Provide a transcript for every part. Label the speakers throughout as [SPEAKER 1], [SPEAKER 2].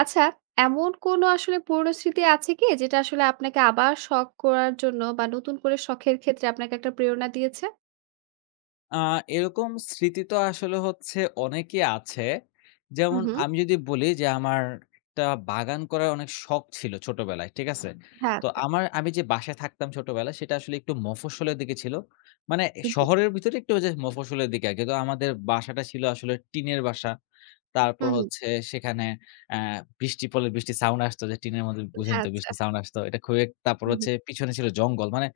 [SPEAKER 1] আচ্ছা, এমন কোনো আসলে পুরনো স্মৃতি আছে কি যেটা আসলে আপনাকে আবার শখ করার জন্য বা নতুন করে শখের ক্ষেত্রে আপনাকে একটা প্রেরণা দিয়েছে?
[SPEAKER 2] আ এরকম স্মৃতি তো আসলে হচ্ছে অনেকই আছে।
[SPEAKER 1] হুম,
[SPEAKER 2] যেমন
[SPEAKER 1] হুম।
[SPEAKER 2] আমি যদি বলি যে আমার একটা বাগান করার অনেক শখ ছিল ছোটবেলায়। ঠিক আছে?
[SPEAKER 1] হ্যাঁ,
[SPEAKER 2] তো
[SPEAKER 1] আচ্ছা।
[SPEAKER 2] আমি যে বাসায় থাকতাম ছোটবেলায় সেটা আসলে একটু মফস্বলের দিকে ছিল। মানে
[SPEAKER 1] জি।
[SPEAKER 2] শহরের ভিতরে একটু ওই যে মফস্বলের দিকে আরকি। তো আমাদের বাসাটা ছিল আসলে টিনের বাসা। তারপর
[SPEAKER 1] হুম, হুম।
[SPEAKER 2] হচ্ছে সেখানে অ্যা বৃষ্টি পড়লে বৃষ্টির সাউন্ড আসতো যে টিনের মধ্যে বুঝে
[SPEAKER 1] হ্যাঁ,
[SPEAKER 2] নিত
[SPEAKER 1] আচ্ছা।
[SPEAKER 2] বৃষ্টির সাউন্ড আসতো। এটা খুবই তারপর
[SPEAKER 1] হুম, হুম।
[SPEAKER 2] হচ্ছে পিছনে ছিল জঙ্গল। মানে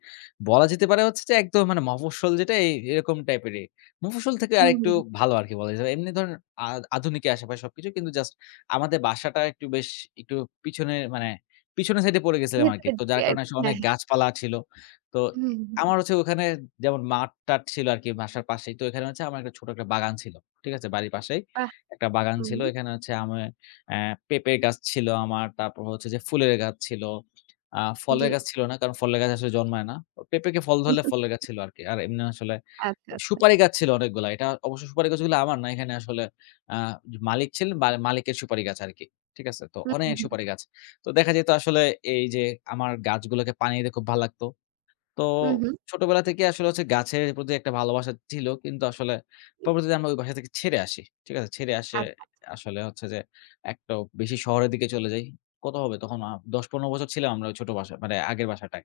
[SPEAKER 2] বলা যেতে পারে হচ্ছে যে একদম মানে মফস্বল যেটা এই এরকম টাইপেরই। মফস্বল থেকে
[SPEAKER 1] হুম, হুম,
[SPEAKER 2] আরেকটু
[SPEAKER 1] হুম।
[SPEAKER 2] ভালো আরকি বলা যায়। এমনি ধরেন আ আধুনিকের আশেপাশে সবকিছু কিন্তু জাস্ট আমাদের বাসাটা একটু বেশ একটু পিছনে মানে পিছনের সাইডে পড়ে গেছিলাম আরকি।
[SPEAKER 1] ভেতরের
[SPEAKER 2] তো
[SPEAKER 1] দিকে
[SPEAKER 2] যার কারণে
[SPEAKER 1] আরকি।
[SPEAKER 2] আসলে
[SPEAKER 1] হ্যাঁ,
[SPEAKER 2] অনেক
[SPEAKER 1] হ্যাঁ।
[SPEAKER 2] গাছপালা ছিল। তো
[SPEAKER 1] হুম, হুম, হুম।
[SPEAKER 2] আমার হচ্ছে ওখানে যেমন মাঠ-টাঠ ছিল আরকি বাসার পাশেই। তো এখানে হচ্ছে আমার একটা ছোট একটা বাগান ছিল। ঠিক আছে? বাড়ির পাশেই।
[SPEAKER 1] বাহ!
[SPEAKER 2] একটা বাগান ছিল।
[SPEAKER 1] হুম,
[SPEAKER 2] এখানে হচ্ছে আমি অ্যা পেঁপের গাছ ছিল আমার। তারপর হচ্ছে যে ফুলের গাছ ছিল।
[SPEAKER 1] জি।
[SPEAKER 2] ফলের গাছ ছিল না। কারণ ফলের গাছ আসলে জন্মায় না। পেঁপেকে ফল ধরলে ফলের গাছ ছিল আরকি। আর এমনি আসলে
[SPEAKER 1] আচ্ছা, আচ্ছা।
[SPEAKER 2] সুপারি গাছ ছিল অনেকগুলা। এটা অবশ্য সুপারি গাছগুলো আমার না। এখানে আসলে আ মালিক ছিলেন বা মালিকের সুপারি গাছ আরকি। ঠিক আছে? তো
[SPEAKER 1] হুম,
[SPEAKER 2] অনেক
[SPEAKER 1] হুম, হুম।
[SPEAKER 2] সুপারি গাছ। তো দেখা যেত আসলে এই যে আমার গাছগুলোকে পানি দিতে খুব ভাল লাগতো। তো
[SPEAKER 1] হুম, হুম।
[SPEAKER 2] ছোটবেলা থেকে আসলে হচ্ছে গাছের প্রতি একটা ভালোবাসা ছিল। কিন্তু আসলে
[SPEAKER 1] জি।
[SPEAKER 2] পরবর্তীতে আমরা ওই বাসা থেকে ছেড়ে আসি। ঠিক আছে? ছেড়ে আসে
[SPEAKER 1] আচ্ছা,
[SPEAKER 2] আসলে হচ্ছে যে একটা বেশি শহরের দিকে চলে যাই। কত হবে তখন ১০-১৫ বছর ছিলাম আমরা ওই ছোট বাসায় মানে আগের বাসাটায়।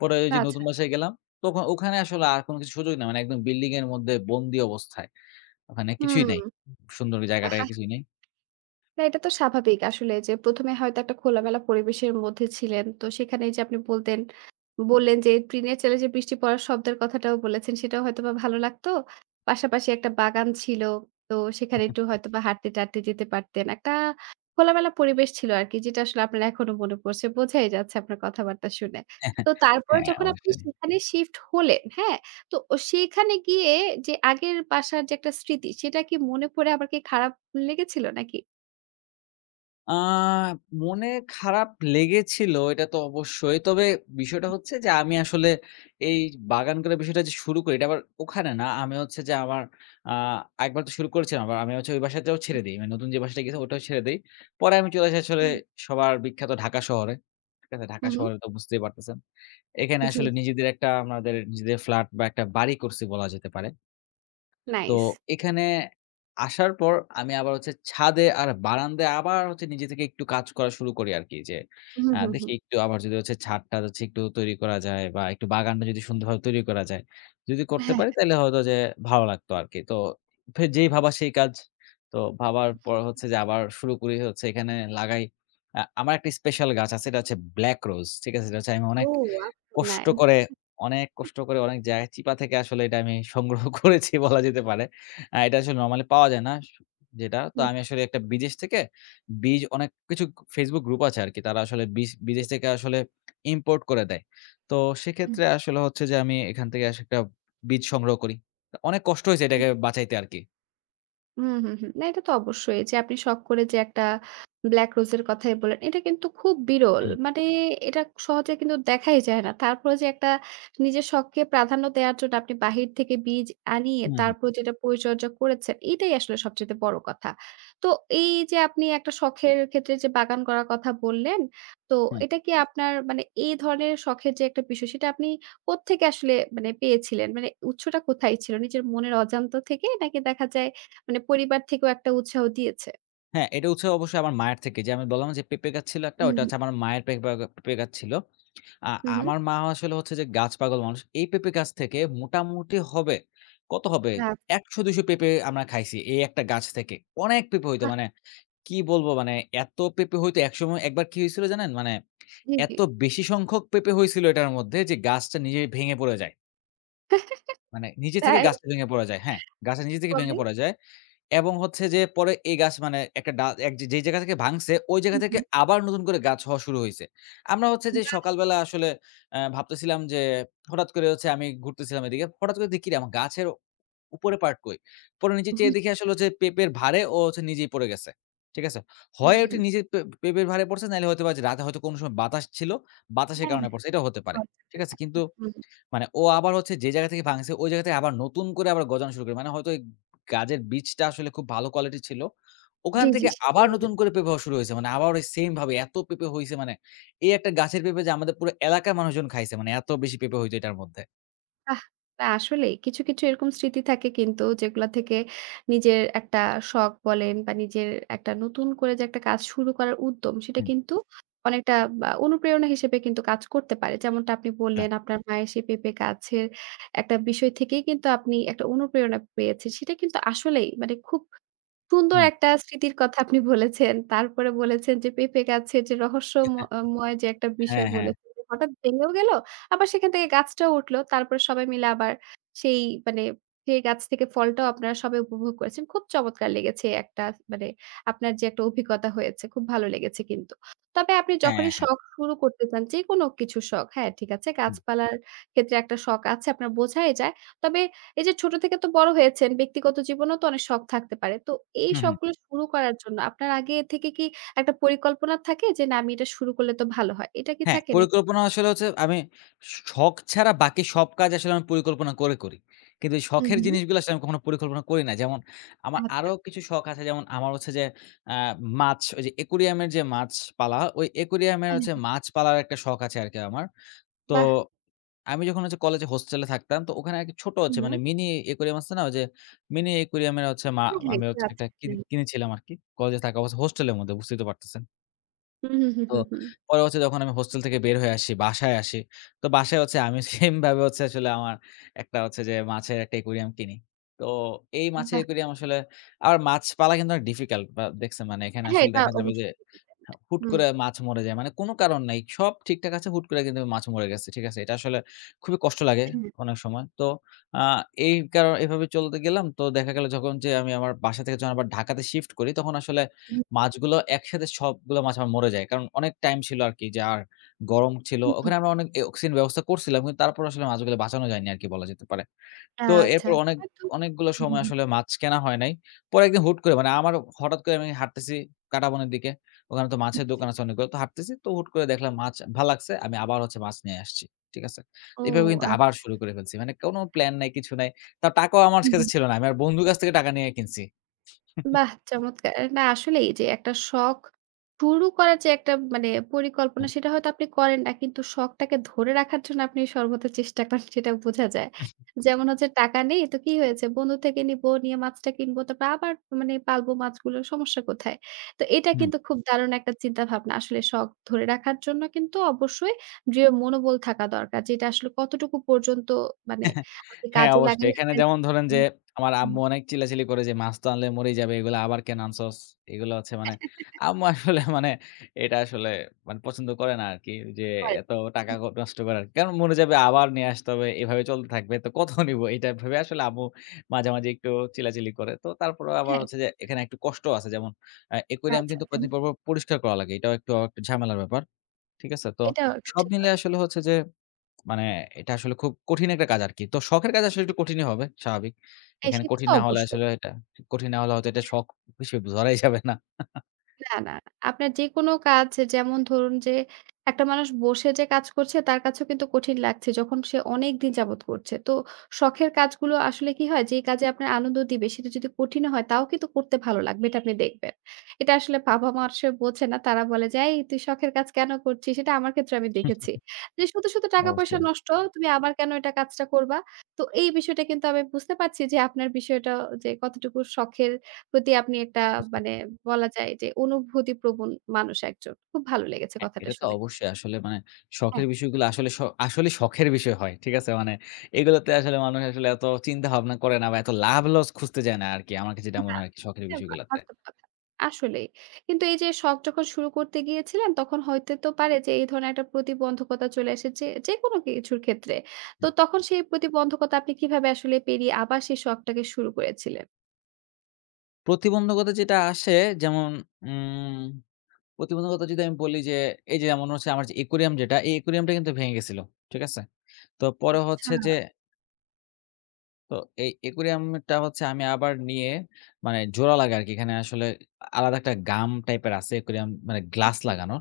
[SPEAKER 2] পরে ওই যে
[SPEAKER 1] আচ্ছা।
[SPEAKER 2] নতুন
[SPEAKER 1] আচ্ছা।
[SPEAKER 2] বাসায় গেলাম। তখন ওখানে আসলে আর কোনো কিছু সুযোগ নাই। মানে একদম বিল্ডিং এর মধ্যে বন্দি অবস্থায়। ওখানে কিছুই
[SPEAKER 1] হুম।
[SPEAKER 2] নাই। সুন্দর জায়গাটায় কিছুই নেই।
[SPEAKER 1] না, এটা তো স্বাভাবিক আসলে যে ১ম এ হয়তো একটা খোলামেলা পরিবেশের মধ্যে ছিলেন। তো সেখানে এইযে আপনি বললেন যে টিনের চালে যে বৃষ্টি পড়ার শব্দের কথাটাও বলেছেন সেটাও হয়তোবা ভালো লাগতো। পাশাপাশি একটা বাগান ছিল। তো সেখানে একটু হয়তোবা হাঁটতে-টাটতে যেতে পারতেন। একটা খোলামেলা পরিবেশ ছিল আরকি যেটা আসলে আপনার এখনো মনে পড়ছে। বোঝাই যাচ্ছে আপনার কথাবার্তা শুনে। তো তারপরে
[SPEAKER 2] হ্যাঁ,
[SPEAKER 1] যখন আপনি
[SPEAKER 2] অবশ্যই।
[SPEAKER 1] সেখানে শিফট হলেন, হ্যাঁ? তো ও সেইখানে গিয়ে যে আগের বাসার যে একটা স্মৃতি সেটা কি মনে পড়ে আবার কি খারাপ লেগেছিল নাকি?
[SPEAKER 2] আ মনে খারাপ লেগেছিল এটা তো অবশ্যই। তবে বিষয়টা হচ্ছে যে আমি আসলে এই বাগান করার বিষয়টা যে শুরু করি এটা আবার ওখানে না। আমি হচ্ছে যে আমার আ একবার তো শুরু করেছিলাম আবার আমি হচ্ছে ওই বাসাটাও ছেড়ে দেই। মানে নতুন যে বাসাটা গেছি ওটাও ছেড়ে দেই। পরে আমি চলে আসি আসলে
[SPEAKER 1] হুম,
[SPEAKER 2] সবার বিখ্যাত ঢাকা শহরে। ঠিক আছে?
[SPEAKER 1] হু,
[SPEAKER 2] ঢাকা
[SPEAKER 1] হু।
[SPEAKER 2] শহরে তো বুঝতেই পারতেছেন। এখানে
[SPEAKER 1] জি,
[SPEAKER 2] আসলে নিজেদের একটা আমাদের নিজেদের ফ্ল্যাট বা একটা বাড়ি করছি বলা যেতে পারে। তো
[SPEAKER 1] নাইস।
[SPEAKER 2] এখানে আসার পর আমি আবার হচ্ছে ছাদে আর বারান্দায় আবার হচ্ছে নিজে থেকে একটু কাজ করা শুরু করি আরকি যে,
[SPEAKER 1] হু, হু, হু।
[SPEAKER 2] দেখি একটু আবার যদি হচ্ছে ছাদটা হচ্ছে একটু তৈরি করা যায় বা একটু বাগানটা যদি সুন্দরভাবে তৈরি করা যায়। যদি করতে
[SPEAKER 1] হ্যাঁ।
[SPEAKER 2] পারি তাইলে হয়তো যে ভালো লাগতো আরকি। তো যেই ভাবা সেই কাজ। তো ভাবার পর হচ্ছে যে আবার শুরু করি হচ্ছে এখানে লাগাই। আমার একটা স্পেশাল গাছ আছে। এটা হচ্ছে ব্লাক রোজ। ঠিক আছে? এটা হচ্ছে আমি অনেক
[SPEAKER 1] ও! আচ্ছা,
[SPEAKER 2] কষ্ট
[SPEAKER 1] নাইস।
[SPEAKER 2] করে, অনেক কষ্ট করে অনেক জায়গায় চিপা থেকে আসলে এটা আমি সংগ্রহ করেছি বলা যেতে পারে। এটা আসলে নরমালি পাওয়া যায় না। যেটা তো
[SPEAKER 1] হু,
[SPEAKER 2] আমি আসলে একটা বিদেশ থেকে বীজ অনেক কিছু Facebook গ্রুপ আছে আরকি। তারা আসলে বিদেশ থেকে আসলে ইম্পোর্ট করে দেয়। তো
[SPEAKER 1] হু।
[SPEAKER 2] সেক্ষেত্রে আসলে হচ্ছে যে আমি এখান থেকে একটা বীজ সংগ্রহ করি। তো অনেক কষ্ট হয়েছে এটাকে বাঁচাইতে আরকি।
[SPEAKER 1] হুম, হুম, হুম। না এটা তো অবশ্যই যে আপনি শখ করে যে একটা ব্ল্যাক রোজ এর কথাই বললেন। এটা কিন্তু খুব বিরল।
[SPEAKER 2] হুম,
[SPEAKER 1] মানে এটা সহজে কিন্তু দেখাই যায় না। তারপরে যে একটা নিজের শখকে প্রাধান্য দেওয়ার জন্য আপনি বাহির থেকে বীজ আনিয়ে
[SPEAKER 2] হুম, হুম,
[SPEAKER 1] তারপর যেটা পরিচর্যা করেছেন, এটাই আসলে সবচাইতে বড় কথা। তো এই যে আপনি একটা শখের ক্ষেত্রে যে বাগান করার কথা বললেন, তো
[SPEAKER 2] হুম।
[SPEAKER 1] এটা কি আপনার মানে এই ধরনের শখের যে একটা বিষয় সেটা আপনি কোত্থেকে আসলে মানে পেয়েছিলেন? মানে উৎসটা কোথায় ছিল? নিজের মনের অজান্ত থেকে নাকি দেখা যায় মানে পরিবার থেকেও একটা উৎসাহ দিয়েছে।
[SPEAKER 2] হ্যাঁ, এটা হচ্ছে অবশ্যই আমার মায়ের থেকে। যে আমি বললাম না যে পেঁপে গাছ ছিল একটা,
[SPEAKER 1] হুম,
[SPEAKER 2] ওইটা
[SPEAKER 1] হুম,
[SPEAKER 2] হচ্ছে আমার মায়ের পেঁপে গাছ ছিল। আ
[SPEAKER 1] হুম, হুম।
[SPEAKER 2] আমার মা আসলে হচ্ছে যে গাছ পাগল মানুষ। এই পেঁপে গাছ থেকে মোটামুটি হবে, কত হবে?
[SPEAKER 1] আচ্ছা।
[SPEAKER 2] ১০০-২০০ পেঁপে আমরা খাইছি এই একটা গাছ থেকে। অনেক পেঁপে হইতো
[SPEAKER 1] বাহ!
[SPEAKER 2] মানে কি বলবো মানে এত পেঁপে হইতো একসময় একবার কি হয়েছিল জানেন? মানে
[SPEAKER 1] জি, জি।
[SPEAKER 2] এত বেশি সংখ্যক পেঁপে হয়েছিল এটার মধ্যে যে গাছটা নিজে ভেঙে পড়ে যায়। মানে নিজে থেকে
[SPEAKER 1] তাই
[SPEAKER 2] গাছটা ভেঙে পড়ে যায়। হ্যাঁ, গাছটা নিজে থেকে ভেঙে
[SPEAKER 1] পরে?
[SPEAKER 2] পড়ে যায়। এবং হচ্ছে যে পরে এই গাছ মানে একটা এক যেই জায়গা থেকে ভাঙছে, ওই জায়গা
[SPEAKER 1] হুম,
[SPEAKER 2] থেকে
[SPEAKER 1] হুম।
[SPEAKER 2] আবার নতুন করে গাছ হওয়া শুরু হইছে। আমরা হচ্ছে যে
[SPEAKER 1] বাহ!
[SPEAKER 2] সকালবেলা আসলে ভাবতেছিলাম যে হঠাৎ করে হচ্ছে আমি ঘুরতেছিলাম এদিকে। হঠাৎ করে দেখি আমার গাছের উপরের পার্ট কই? পরে নিচে চেয়ে
[SPEAKER 1] হুম,
[SPEAKER 2] দেখি আসলে হচ্ছে পেঁপের ভারে ও হচ্ছে নিজেই পড়ে গেছে। ঠিক আছে? হয় ওটি নিজে পেঁপের ভারে পড়ছে নাইলে হয়তোবা যে রাতে হয়তো কোনো সময় বাতাস ছিল, বাতাসের
[SPEAKER 1] হ্যাঁ,
[SPEAKER 2] কারণে
[SPEAKER 1] হ্যাঁ।
[SPEAKER 2] পড়ছে। এটাও হতে পারে।
[SPEAKER 1] চমৎকার
[SPEAKER 2] ঠিক আছে?
[SPEAKER 1] ব্যাপার।
[SPEAKER 2] কিন্তু
[SPEAKER 1] হুম,
[SPEAKER 2] মানে ও আবার হচ্ছে যে জায়গা থেকে ভাঙছে, ওই জায়গা থেকে আবার নতুন করে আবার গজানো শুরু করে। মানে হয়তো এই গাছের বীজটা আসলে খুব ভালো কোয়ালিটির ছিল। ওখান
[SPEAKER 1] জি, জি।
[SPEAKER 2] থেকে আবার
[SPEAKER 1] সেজন্যই
[SPEAKER 2] নতুন করে পেঁপে হওয়া শুরু হইছে। মানে আবার ওই সেম ভাবে এত পেঁপে হইছে মানে এই একটা গাছের পেঁপে যে আমাদের পুরো এলাকার মানুষজন খাইছে। মানে এত বেশি পেঁপে হইতো এটার মধ্যে।
[SPEAKER 1] বাহ! না আসলেই কিছু এরকম স্মৃতি থাকে কিন্তু যেগুলা থেকে নিজের একটা শখ বলেন বা নিজের একটা নতুন করে যে একটা কাজ শুরু করার উদ্যম সেটা
[SPEAKER 2] হুম,
[SPEAKER 1] কিন্তু অনেকটা বা অনুপ্রেরণা হিসেবে কিন্তু কাজ করতে পারে। যেমনটা আপনি
[SPEAKER 2] হ্যাঁ,
[SPEAKER 1] বললেন আপনার মায়ের সেই পেঁপে গাছের একটা বিষয় থেকেই কিন্তু আপনি একটা অনুপ্রেরণা পেয়েছেন। সেটা কিন্তু আসলেই মানে খুব সুন্দর
[SPEAKER 2] হুম।
[SPEAKER 1] একটা স্মৃতির কথা আপনি বলেছেন। তারপরে বলেছেন যে পেঁপে গাছের যে রহস্যম ময় যে একটা
[SPEAKER 2] হ্যাঁ,
[SPEAKER 1] বিষয়
[SPEAKER 2] হ্যাঁ।
[SPEAKER 1] বলেছেন যে হঠাৎ ভেঙেও গেল, আবার সেখান থেকে গাছটাও উঠলো। তারপরে সবাই মিলে আবার সেই মানে সেই গাছ থেকে ফলটাও আপনারা সবাই উপভোগ করেছেন। খুব চমৎকার লেগেছে একটা মানে আপনার যে একটা অভিজ্ঞতা হয়েছে খুব ভালো লেগেছে কিন্তু। তবে আপনি
[SPEAKER 2] হ্যাঁ,
[SPEAKER 1] যখনই
[SPEAKER 2] হ্যাঁ।
[SPEAKER 1] শখ শুরু করতে চান যেকোনো কিছু শখ, হ্যাঁ ঠিক আছে
[SPEAKER 2] হুম,
[SPEAKER 1] গাছপালার ক্ষেত্রে একটা শখ আছে আপনার বোঝাই যায়। তবে এই যে ছোট থেকে তো বড় হয়েছেন, ব্যক্তিগত জীবনেও তো অনেক শখ থাকতে পারে। তো এই
[SPEAKER 2] হুম, হুম।
[SPEAKER 1] শখগুলো শুরু করার জন্য আপনার আগে থেকে কি একটা পরিকল্পনা থাকে যে, "না, আমি এটা শুরু করলে তো ভালো হয়।" এটা কি
[SPEAKER 2] হ্যাঁ,
[SPEAKER 1] থাকে নাকি?
[SPEAKER 2] পরিকল্পনা আসলে হচ্ছে আমি শখ ছাড়া বাকি সব কাজ আসলে আমি পরিকল্পনা করে করি। কিন্তু এই
[SPEAKER 1] হুম,
[SPEAKER 2] শখের
[SPEAKER 1] হুম।
[SPEAKER 2] জিনিসগুলো আসলে আমি কখনো পরিকল্পনা করি না। যেমন আমার আরো
[SPEAKER 1] আচ্ছা।
[SPEAKER 2] কিছু শখ আছে যেমন আমার হচ্ছে যে আ মাছ ওই যে অ্যাকুরিয়ামের যে মাছ পালা, ওই অ্যাকুরিয়ামের
[SPEAKER 1] হ্যাঁ, হ্যাঁ,
[SPEAKER 2] হচ্ছে
[SPEAKER 1] হ্যাঁ।
[SPEAKER 2] মাছ পালার একটা শখ আছে আরকি আমার। তো
[SPEAKER 1] বাহ!
[SPEAKER 2] আমি যখন হচ্ছে কলেজে হোস্টেলে থাকতাম তো ওখানে আরকি ছোট হচ্ছে
[SPEAKER 1] হুম,
[SPEAKER 2] মানে
[SPEAKER 1] হুম।
[SPEAKER 2] মিনি অ্যাকুরিয়াম আছে না? ওই যে মিনি অ্যাকুরিয়ামের হচ্ছে
[SPEAKER 1] হ্যাঁ, হ্যাঁ,
[SPEAKER 2] আমি
[SPEAKER 1] এটা
[SPEAKER 2] হচ্ছে
[SPEAKER 1] আছে।
[SPEAKER 2] একটা
[SPEAKER 1] হ্যাঁ।
[SPEAKER 2] কিনেছিলাম আরকি। কলেজে থাকা অবস্থায় হোস্টেলের মধ্যে বুঝতেই তো পারতেছেন।
[SPEAKER 1] হুম, হুম, হুম,
[SPEAKER 2] তো
[SPEAKER 1] হুম, হুম।
[SPEAKER 2] পরে হচ্ছে যখন আমি হোস্টেল থেকে বের হয়ে আসি, বাসায় আসি। তো বাসায় হচ্ছে আমি সেম ভাবে হচ্ছে আসলে আমার একটা হচ্ছে যে মাছের একটা aquarium কিনি। তো এই মাছের
[SPEAKER 1] বাহ!
[SPEAKER 2] aquarium আসলে আর মাছ পালা কিন্তু অনেক ডিফিকাল্ট বা দেখছেন মানে এখানে
[SPEAKER 1] হ্যাঁ,
[SPEAKER 2] আসলে
[SPEAKER 1] এটা
[SPEAKER 2] দেখা যাবে যে
[SPEAKER 1] অবশ্যই ডিপেন্ড।
[SPEAKER 2] হুট
[SPEAKER 1] হুম।
[SPEAKER 2] করে মাছ মরে যায়। মানে কোনো কারণ নাই। সব ঠিকঠাক আছে, হুট করে কিন্তু মাছ মরে গেছে। ঠিক আছে? এটা আসলে খুবই কষ্ট লাগে
[SPEAKER 1] হুম,
[SPEAKER 2] অনেক সময়। তো আ এই কারণ এভাবে চলতে গেলাম। তো দেখা গেল যখন যে আমি আমার বাসা থেকে যখন আবার ঢাকাতে শিফট করি, তখন আসলে
[SPEAKER 1] হুম,
[SPEAKER 2] মাছগুলো একসাথে সবগুলো মাছ আমার মরে যায়। কারণ অনেক টাইম ছিল আরকি যে আর গরম ছিল।
[SPEAKER 1] হুম, হুম।
[SPEAKER 2] ওখানে আমরা অনেক অক্সিজেন ব্যবস্থা করছিলাম। কিন্তু তারপর আসলে মাছগুলো বাঁচানো যায়নি আরকি বলা যেতে পারে। তো
[SPEAKER 1] আচ্ছা।
[SPEAKER 2] এরপর অনেক
[SPEAKER 1] হয়তো
[SPEAKER 2] অনেকগুলো
[SPEAKER 1] হুম, হুম,
[SPEAKER 2] সময়
[SPEAKER 1] হুম।
[SPEAKER 2] আসলে মাছ কেনা হয় নাই। পরে একদিন হুট করে মানে আমার হঠাৎ করে আমি হাঁটতেছি কাঁটাবনের দিকে। ওখানে তো
[SPEAKER 1] জি,
[SPEAKER 2] মাছের
[SPEAKER 1] জি।
[SPEAKER 2] দোকান আছে অনেকগুলো। তো হাঁটতেছি তো হুট করে দেখলাম মাছ ভাল লাগছে। আমি আবার হচ্ছে মাছ নিয়ে আসছি। ঠিক আছে?
[SPEAKER 1] ও
[SPEAKER 2] এভাবে কিন্তু আবার
[SPEAKER 1] আচ্ছা।
[SPEAKER 2] শুরু করে ফেলছি। মানে কোনো প্ল্যান নাই, কিছু নাই। তাও টাকাও আমার
[SPEAKER 1] হুম,
[SPEAKER 2] কাছে
[SPEAKER 1] হুম।
[SPEAKER 2] ছিল না। আমি আমার বন্ধুর কাছ থেকে টাকা নিয়ে কিনছি।
[SPEAKER 1] বাহ! চমৎকার। না আসলেই যে একটা শখ শুরু করার যে একটা মানে পরিকল্পনা সেটা হয়তো আপনি করেন না। কিন্তু শখটাকে ধরে রাখার জন্য আপনি সর্বদা চেষ্টা করেন সেটা বোঝা যায়। যেমন হচ্ছে টাকা নেই তো কি হয়েছে? বন্ধু থেকে নিবো, নিয়ে মাছটা কিনবো তারপর আবার মানে পালবো মাছগুলো সমস্যা কোথায়? তো এটা
[SPEAKER 2] হুম।
[SPEAKER 1] কিন্তু খুব দারুণ একটা চিন্তাভাবনা। আসলে শখ ধরে রাখার জন্য কিন্তু অবশ্যই দৃঢ় মনোবল থাকা দরকার। যেটা আসলে কতটুকু পর্যন্ত মানে আপনি
[SPEAKER 2] হ্যাঁ,
[SPEAKER 1] কাজে
[SPEAKER 2] অবশ্যই।
[SPEAKER 1] লাগালে
[SPEAKER 2] এখানে
[SPEAKER 1] আপনার
[SPEAKER 2] যেমন ধরেন যে,
[SPEAKER 1] হুম,
[SPEAKER 2] আমার
[SPEAKER 1] হুম।
[SPEAKER 2] আম্মু অনেক চিল্লাচিল্লি করে যে, "মাছ তো আনলে মরেই যাবে। এগুলা আবার কেন আনছস?" এগুলো হচ্ছে মানে আম্মু আসলে মানে এটা আসলে মানে পছন্দ করে না আরকি। যে
[SPEAKER 1] হ্যাঁ,
[SPEAKER 2] এত টাকা নষ্ট করার। কারণ মরে যাবে আবার নিয়ে আসতে হবে। এভাবে চলতে থাকবে। তো কত নিব? এটা ভেবে আসলে আম্মু মাঝামাঝি একটু চিল্লাচিল্লি করে। তো তারপরেও আবার
[SPEAKER 1] হ্যাঁ।
[SPEAKER 2] হচ্ছে যে এখানে একটু কষ্ট আছে। যেমন
[SPEAKER 1] আচ্ছা,
[SPEAKER 2] একুয়ারিয়াম
[SPEAKER 1] আচ্ছা
[SPEAKER 2] কিন্তু কয়েকদিন
[SPEAKER 1] যেমন?
[SPEAKER 2] পর, পর পরিষ্কার করা লাগে। এটাও একটু, একটু ঝামেলার ব্যাপার। ঠিক আছে? তো
[SPEAKER 1] এটা একটা
[SPEAKER 2] সব
[SPEAKER 1] ঠিক
[SPEAKER 2] মিলে
[SPEAKER 1] কথা।
[SPEAKER 2] আসলে হচ্ছে যে মানে এটা আসলে খুব কঠিন একটা কাজ আরকি। তো শখের কাজ আসলে একটু কঠিনই হবে, স্বাভাবিক।
[SPEAKER 1] হ্যাঁ,
[SPEAKER 2] এখানে
[SPEAKER 1] সেটা
[SPEAKER 2] কঠিন
[SPEAKER 1] তো
[SPEAKER 2] না হলে
[SPEAKER 1] অবশ্যই।
[SPEAKER 2] আসলে এটা কঠিন না হলে হয়তো এটা শখ হিসেবে ধরাই যাবে না।
[SPEAKER 1] না, না। না। আপনার যেকোনো কাজ যেমন ধরুন যে, একটা মানুষ বসে যে কাজ করছে তার কাছেও কিন্তু কঠিন লাগছে যখন সে অনেকদিন যাবত করছে। তো শখের কাজগুলো আসলে কি হয়? যেই কাজে আপনার আনন্দ দিবে সেটা যদি কঠিনও হয় তাও কিন্তু করতে ভালো লাগবে এটা আপনি দেখবেন। এটা আসলে বাবা-মা আসলে বোঝে না। তারা বলে যে, "এই তুই শখের কাজ কেন করছিস?" এটা আমার ক্ষেত্রে আমি দেখেছি। যে শুধু টাকা পয়সা
[SPEAKER 2] অবশ্যই।
[SPEAKER 1] নষ্ট, তুমি আবার কেন এটা কাজটা করবা? তো এই বিষয়টা কিন্তু আমি বুঝতে পারছি যে আপনার বিষয়টা যে কতটুকু শখের প্রতি আপনি একটা মানে বলা যায় যে অনুভূতিপ্রবণ মানুষ একজন। খুব ভালো লেগেছে
[SPEAKER 2] হ্যাঁ,
[SPEAKER 1] কথাটা
[SPEAKER 2] এটা তো
[SPEAKER 1] শুনে।
[SPEAKER 2] অবশ্যই আসলে মানে
[SPEAKER 1] হ্যাঁ।
[SPEAKER 2] শখের বিষয়গুলো আসলে আসলে শখের বিষয় হয়। ঠিক আছে? মানে এগুলোতে আসলে মানুষ আসলে এত চিন্তা ভাবনা করে না বা এত লাভ লস খুঁজতে যায় না আরকি। আমার কাছে যেটা মনে
[SPEAKER 1] না,
[SPEAKER 2] হয় আরকি শখের
[SPEAKER 1] এটা বা
[SPEAKER 2] বিষয়গুলাতে।
[SPEAKER 1] বাস্তব কথা। আসলেই। কিন্তু এই যে শখ যখন শুরু করতে গিয়েছিলেন তখন হইতে তো পারে যে এই ধরনের একটা প্রতিবন্ধকতা চলে এসেছে যেকোনো কিছুর ক্ষেত্রে। তো তখন সেই প্রতিবন্ধকতা আপনি কিভাবে আসলে পেরিয়ে আবার সেই শখটাকে শুরু করেছিলেন?
[SPEAKER 2] প্রতিবন্ধকতা যেটা আসে যেমন উম প্রতিবন্ধকতা যদি আমি বলি যে, এই যে যেমন হচ্ছে আমার যে একুরিয়াম যেটা, এই একুরিয়ামটা কিন্তু ভেঙে গেছিল। ঠিক আছে? তো পরে
[SPEAKER 1] আচ্ছা।
[SPEAKER 2] হচ্ছে যে তো এই একুরিয়ামটা হচ্ছে আমি আবার নিয়ে মানে জোড়া লাগাই আরকি। এখানে আসলে আলাদা একটা গাম টাইপের আছে একুরিয়াম মানে গ্লাস লাগানো।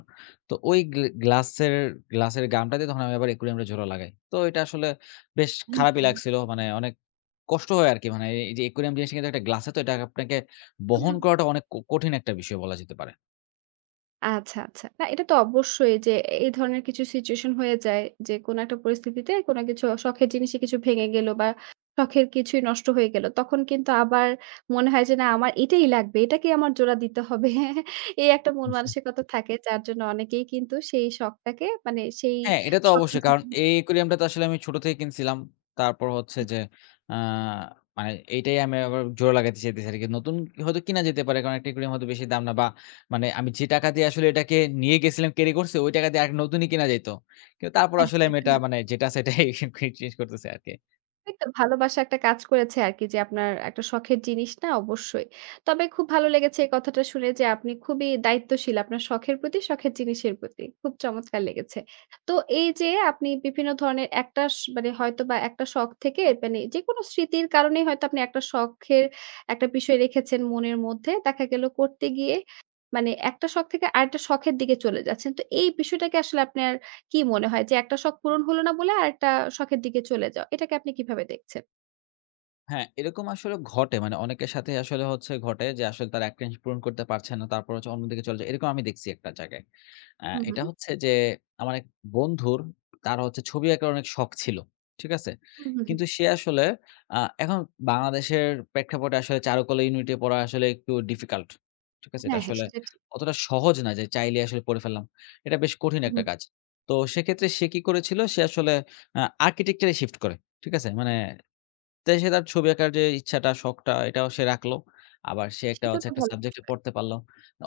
[SPEAKER 2] তো ওই গ্লাসের গ্লাসের গামটা দিয়ে তখন আমি আবার একুরিয়ামটা জোড়া লাগাই। তো এটা আসলে বেশ
[SPEAKER 1] হ্যাঁ,
[SPEAKER 2] খারাপই
[SPEAKER 1] হ্যাঁ।
[SPEAKER 2] লাগছিল। মানে অনেক কষ্ট হয় আরকি। মানে এই যে একুরিয়াম জিনিসটা কিন্তু একটা গ্লাসে তো এটা আপনাকে বহন করাটা অনেক কঠিন একটা বিষয় বলা যেতে পারে।
[SPEAKER 1] আচ্ছা, আচ্ছা। না এটা তো অবশ্যই যে এই ধরনের কিছু সিচুয়েশন হয়ে যায় যে কোনো একটা পরিস্থিতিতে কোনো কিছু শখের জিনিসই কিছু ভেঙে গেল বা শখের কিছুই নষ্ট হয়ে গেল। তখন কিন্তু আবার মনে হয় যে না আমার এটাই লাগবে। এটাকেই আমার জোড়া দিতে হবে। এই একটা মন মানসিকতা থাকে যার জন্য অনেকেই কিন্তু সেই শখটাকে মানে সেই
[SPEAKER 2] হ্যাঁ, এটা তো
[SPEAKER 1] শখের
[SPEAKER 2] অবশ্যই।
[SPEAKER 1] যে
[SPEAKER 2] কারণ
[SPEAKER 1] জিনিস-
[SPEAKER 2] এই aquarium টা তো আসলে আমি ছোট থেকে কিনছিলাম। তারপর হচ্ছে যে আ মানে এইটাই আমি আবার জোড়া লাগাতে চাইতেছি আরকি। নতুন হয়তো কিনা যেতে পারে। কারণ একটা aquarium হয়তো বেশি দাম না বা মানে আমি যে টাকা দিয়ে আসলে এটাকে নিয়ে গেছিলাম ক্যারি করছি, ওই টাকা দিয়ে আরেকটা নতুনই কিনা যাইত। কিন্তু তারপর
[SPEAKER 1] হ্যাঁ,
[SPEAKER 2] আসলে আমি এটা
[SPEAKER 1] হ্যাঁ।
[SPEAKER 2] মানে যেটা আছে এটাই চেঞ্জ করতেছি আরকি।
[SPEAKER 1] একটা ভালোবাসা একটা কাজ করেছে আরকি যে আপনার একটা শখের জিনিস না অবশ্যই। তবে খুব ভালো লেগেছে এই কথাটা শুনে যে আপনি খুবই দায়িত্বশীল আপনার শখের প্রতি, শখের জিনিসের প্রতি। খুব চমৎকার লেগেছে। তো এই যে আপনি বিভিন্ন ধরনের একটা স মানে হয়তোবা একটা শখ থেকে মানে যেকোনো স্মৃতির কারণেই হয়তো আপনি একটা শখের একটা বিষয় রেখেছেন মনের মধ্যে। দেখা গেল করতে গিয়ে মানে একটা শখ থেকে আরেকটা শখের দিকে চলে যাচ্ছেন। তো এই বিষয়টাকে আসলে আপনার কি মনে হয় যে একটা শখ পূরণ হলো না বলে আরেকটা শখের দিকে চলে যাওয়া। এটাকে আপনি কিভাবে দেখছেন?
[SPEAKER 2] হ্যাঁ, এরকম আসলে ঘটে। মানে অনেকের সাথেই আসলে হচ্ছে ঘটে যে আসলে তারা একটা জিনিস পূরণ করতে পারছে না। তারপর হচ্ছে অন্যদিকে চলে যায়। এরকম আমি দেখছি একটা জায়গায়।
[SPEAKER 1] হুম,
[SPEAKER 2] এটা
[SPEAKER 1] হুম।
[SPEAKER 2] হচ্ছে যে আমার এক বন্ধুর তার হচ্ছে ছবি আঁকার অনেক শখ ছিল। ঠিক আছে?
[SPEAKER 1] হুম, হুম, হুম।
[SPEAKER 2] কিন্তু সে আসলে এখন বাংলাদেশের প্রেক্ষাপটে আসলে চারুকলা ইউনিটে পড়া আসলে একটু ডিফিকাল্ট। ঠিক আছে? এটা
[SPEAKER 1] হ্যাঁ, হ্যাঁ
[SPEAKER 2] আসলে
[SPEAKER 1] সেটা ঠিক।
[SPEAKER 2] অতটা সহজ না যে চাইলেই আসলে পড়ে ফেললাম। এটা বেশ কঠিন
[SPEAKER 1] হুম,
[SPEAKER 2] একটা
[SPEAKER 1] হুম।
[SPEAKER 2] কাজ। তো সেক্ষেত্রে
[SPEAKER 1] হুম।
[SPEAKER 2] সে কি করেছিল? সে আসলে আ আর্কিটেকচারে শিফট করে। ঠিক আছে? মানে তাই সে তার ছবি আঁকার যে ইচ্ছাটা, শখটা এটাও সে রাখলো। আবার সে একটা
[SPEAKER 1] সেটা
[SPEAKER 2] হচ্ছে
[SPEAKER 1] তো
[SPEAKER 2] একটা
[SPEAKER 1] ভালো
[SPEAKER 2] সাবজেক্টে
[SPEAKER 1] বিষয়।
[SPEAKER 2] পড়তে পারল।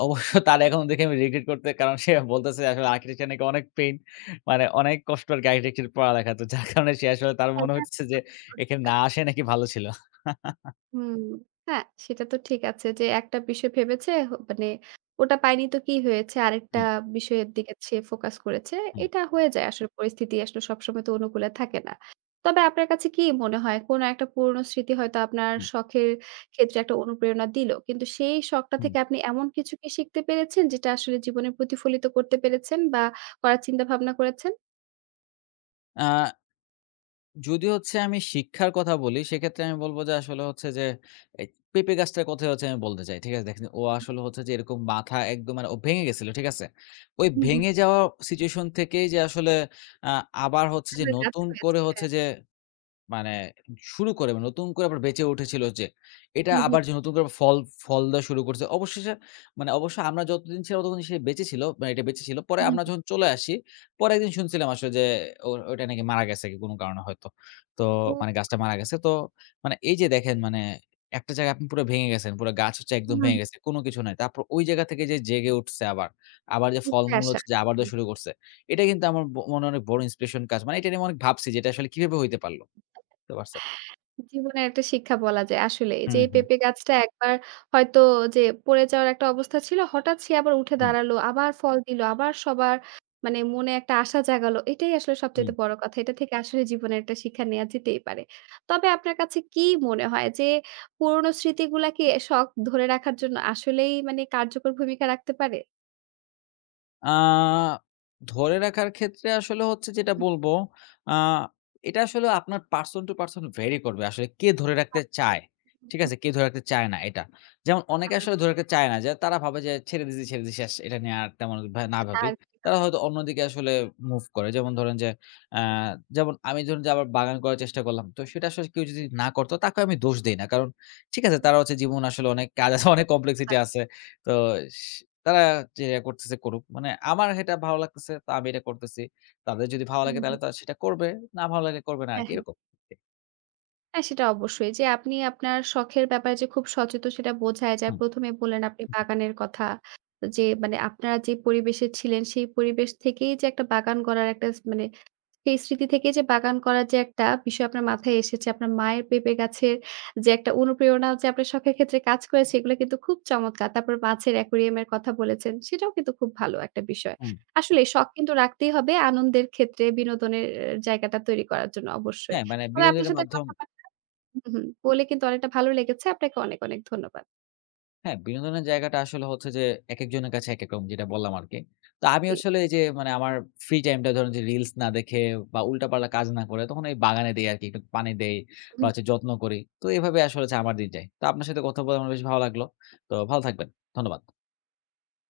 [SPEAKER 2] অবশ্য তার এখন দেখে আমি রিগ্রেট করতে কারণ সে বলতেছে আসলে আর্কিটেকচার নাকি অনেক পেইন। মানে অনেক কষ্ট আরকি আর্কিটেকচার পড়ালেখা। তো যার কারণে সে আসলে তার
[SPEAKER 1] হ্যাঁ,
[SPEAKER 2] মনে হচ্ছে যে এখানে
[SPEAKER 1] এটা
[SPEAKER 2] না আসাই নাকি ভালো ছিল।
[SPEAKER 1] হুম, হ্যাঁ, সেটা তো ঠিক আছে যে একটা বিষয় ভেবেছে হ মানে ওটা পায়নি তো কি হয়েছে? আরেকটা
[SPEAKER 2] হুম,
[SPEAKER 1] বিষয়ের দিকে সে ফোকাস করেছে।
[SPEAKER 2] হুম,
[SPEAKER 1] এটা হয়ে যায় আসলে পরিস্থিতি আসলে সবসময় তো অনুকূলে থাকে না। তবে আপনার কাছে কি মনে হয় কোন একটা পুরনো স্মৃতি হয়তো আপনার
[SPEAKER 2] হুম,
[SPEAKER 1] শখের ক্ষেত্রে একটা অনুপ্রেরণা দিল। কিন্তু সেই শখটা
[SPEAKER 2] হুম।
[SPEAKER 1] থেকে আপনি এমন কিছু কি শিখতে পেরেছেন যেটা আসলে জীবনে প্রতিফলিত করতে পেরেছেন বা করার চিন্তা ভাবনা করেছেন?
[SPEAKER 2] আ যদি হচ্ছে আমি শিক্ষার কথা বলি, সেক্ষেত্রে আমি বলব যে আসলে হচ্ছে যে এই পেঁপে গাছটার কথাই হচ্ছে আমি বলতে চাই। ঠিক আছে? দেখেন ও আসলে হচ্ছে যে এরকম মাথা একদম মানে ও ভেঙে গেছিল। ঠিক আছে? ওই
[SPEAKER 1] হুম, হুম।
[SPEAKER 2] ভেঙে
[SPEAKER 1] হুম।
[SPEAKER 2] যাওয়া সিচুয়েশন থেকেই যে আসলে আ আবার হচ্ছে যে
[SPEAKER 1] আপনার কাজ
[SPEAKER 2] নতুন
[SPEAKER 1] হয়েছে,
[SPEAKER 2] করে হচ্ছে
[SPEAKER 1] হ্যাঁ।
[SPEAKER 2] যে মানে শুরু করে মানে নতুন করে আবার বেঁচে উঠেছিল যে, এটা
[SPEAKER 1] হুম, হুম,
[SPEAKER 2] আবার যে নতুন করে ফল ফল দেওয়া শুরু করছে। অবশেষে মানে অবশ্য আমরা যতদিন ছিলাম ততদিন সে বেঁচে ছিল। মানে এটা বেঁচে ছিল। পরে
[SPEAKER 1] হুম,
[SPEAKER 2] আমরা
[SPEAKER 1] হুম।
[SPEAKER 2] যখন চলে আসি, পরে একদিন শুনছিলাম আসলে যে ও ওইটা নাকি মারা গেছে কি কোনো কারণে হয়তো। তো
[SPEAKER 1] ও
[SPEAKER 2] মানে গাছটা মারা
[SPEAKER 1] আচ্ছা।
[SPEAKER 2] গেছে। তো মানে এই যে দেখেন মানে একটা জায়গায় আপনি পুরো ভেঙে গেছেন। পুরো গাছ হচ্ছে একদম
[SPEAKER 1] হুম,
[SPEAKER 2] ভেঙে গেছে। কোনো কিছু নাই। তারপর ওই জায়গা থেকে যে জেগে উঠছে আবার, আবার যে
[SPEAKER 1] উঠে
[SPEAKER 2] ফলমূল
[SPEAKER 1] আসা।
[SPEAKER 2] হচ্ছে যে আবার দেওয়া শুরু করছে। এটা কিন্তু আমার মনে অনেক বড় ইন্সপিরেশন কাজ। মানে এটা নিয়ে আমি অনেক ভাবছি যে এটা আসলে কিভাবে হইতে পারল? বুঝতে পারছেন?
[SPEAKER 1] জীবনের একটা শিক্ষা বলা যায় আসলেই। যে
[SPEAKER 2] হুম,
[SPEAKER 1] এই
[SPEAKER 2] হুম,
[SPEAKER 1] পেঁপে গাছটা একবার হয়তো যে পড়ে যাওয়ার একটা অবস্থা ছিল, হঠাৎ সে আবার উঠে
[SPEAKER 2] হুম,
[SPEAKER 1] দাঁড়ালো, আবার ফল দিল, আবার সবার মানে মনে একটা আশা জাগালো। এটাই আসলে
[SPEAKER 2] হুম।
[SPEAKER 1] সবচাইতে বড় কথা। এটা থেকে আসলে জীবনের একটা শিক্ষা নেয়া যেতেই পারে। তবে আপনার কাছে কি মনে হয় যে পুরনো স্মৃতিগুলাকে শখ ধরে রাখার জন্য আসলেই মানে কার্যকর ভূমিকা রাখতে পারে?
[SPEAKER 2] আ ধরে রাখার ক্ষেত্রে আসলে হচ্ছে যেটা
[SPEAKER 1] হুম,
[SPEAKER 2] বলব, আ এটা আসলে আপনার পারসন টু পারসন ভেরি করবে। আসলে কে ধরে রাখতে
[SPEAKER 1] বাহ!
[SPEAKER 2] চায়,
[SPEAKER 1] হুম,
[SPEAKER 2] ঠিক
[SPEAKER 1] হুম,
[SPEAKER 2] আছে? কে ধরে রাখতে চায় না এটা। যেমন অনেকে
[SPEAKER 1] আচ্ছা।
[SPEAKER 2] আসলে ধরে রাখতে চায় না যে তারা ভাবে যে ছেড়ে দিছি, ছেড়ে দিছি শেষ। এটা নিয়ে আর তেমন না ভাবি।
[SPEAKER 1] আর কি
[SPEAKER 2] তারা
[SPEAKER 1] হবে?
[SPEAKER 2] হয়তো অন্যদিকে আসলে মুভ করে। যেমন ধরেন যে আ
[SPEAKER 1] হুম,
[SPEAKER 2] যেমন আমি ধরুন যে আবার বাগান করার চেষ্টা করলাম। তো সেটা আসলে কেউ যদি
[SPEAKER 1] হুম,
[SPEAKER 2] না করত তাকে আমি দোষ দেই না। কারণ ঠিক আছে
[SPEAKER 1] হুম,
[SPEAKER 2] তারা হচ্ছে জীবন আসলে অনেক কাজ আছে,
[SPEAKER 1] হুম,
[SPEAKER 2] অনেক কমপ্লেক্সিটি আছে। তো সে তারা যেটা করতেছে করুক। মানে আমার এটা ভালো লাগতেছে তো আমি এটা করতেছি। তাদের যদি ভালো
[SPEAKER 1] হুম।
[SPEAKER 2] লাগে তাহলে
[SPEAKER 1] হুম।
[SPEAKER 2] তারা সেটা করবে। না ভালো লাগলে করবে না
[SPEAKER 1] হ্যাঁ,
[SPEAKER 2] আরকি
[SPEAKER 1] হ্যাঁ।
[SPEAKER 2] এরকম।
[SPEAKER 1] হ্যাঁ, সেটা অবশ্যই যে আপনি আপনার শখের ব্যাপারে যে খুব সচেতন সেটা বোঝাই যায়।
[SPEAKER 2] হুম,
[SPEAKER 1] ১ম এ বললেন আপনি বাগানের কথা। যে মানে আপনারা যে পরিবেশে ছিলেন সেই পরিবেশ থেকেই যে একটা বাগান করার একটা স মানে সেই স্মৃতি থেকেই যে বাগান করার যে একটা বিষয় আপনার মাথায় এসেছে। আপনার মায়ের পেঁপে গাছের যে একটা অনুপ্রেরণা যে আপনার শখের ক্ষেত্রে কাজ করেছে এগুলো কিন্তু খুব চমৎকার। তারপর মাছের অ্যাকুরিয়াম এর কথা বলেছেন। সেটাও কিন্তু খুব ভালো একটা বিষয়।
[SPEAKER 2] হুম।
[SPEAKER 1] আসলে শখ কিন্তু রাখতেই হবে আনন্দের ক্ষেত্রে বিনোদনের জায়গাটা তৈরি করার জন্য অবশ্যই।
[SPEAKER 2] হ্যাঁ, মানে
[SPEAKER 1] তবে আপনার
[SPEAKER 2] বিনোদনের
[SPEAKER 1] সাথে
[SPEAKER 2] মাধ্যম
[SPEAKER 1] কথা হুম, বলে কিন্তু অনেকটা ভালো লেগেছে। আপনাকে অনেক, অনেক ধন্যবাদ।
[SPEAKER 2] হ্যাঁ, বিনোদনের জায়গাটা আসলে হচ্ছে যে একেকজনের কাছে একেক রকম যেটা বললাম আরকি। তো আমি
[SPEAKER 1] জি।
[SPEAKER 2] আসলে এই যে মানে আমার ফ্রি টাইমটা ধরেন যে রিলস না দেখে বা উল্টাপাল্টা কাজ না করে তখন এই বাগানে দেই আরকি। একটু পানি দেই বা হচ্ছে যত্ন করি। তো এভাবে আসলে হচ্ছে আমার দিন যায়। তো আপনার সাথে কথা বলে আমার বেশ ভালো লাগলো। তো ভালো থাকবেন। ধন্যবাদ।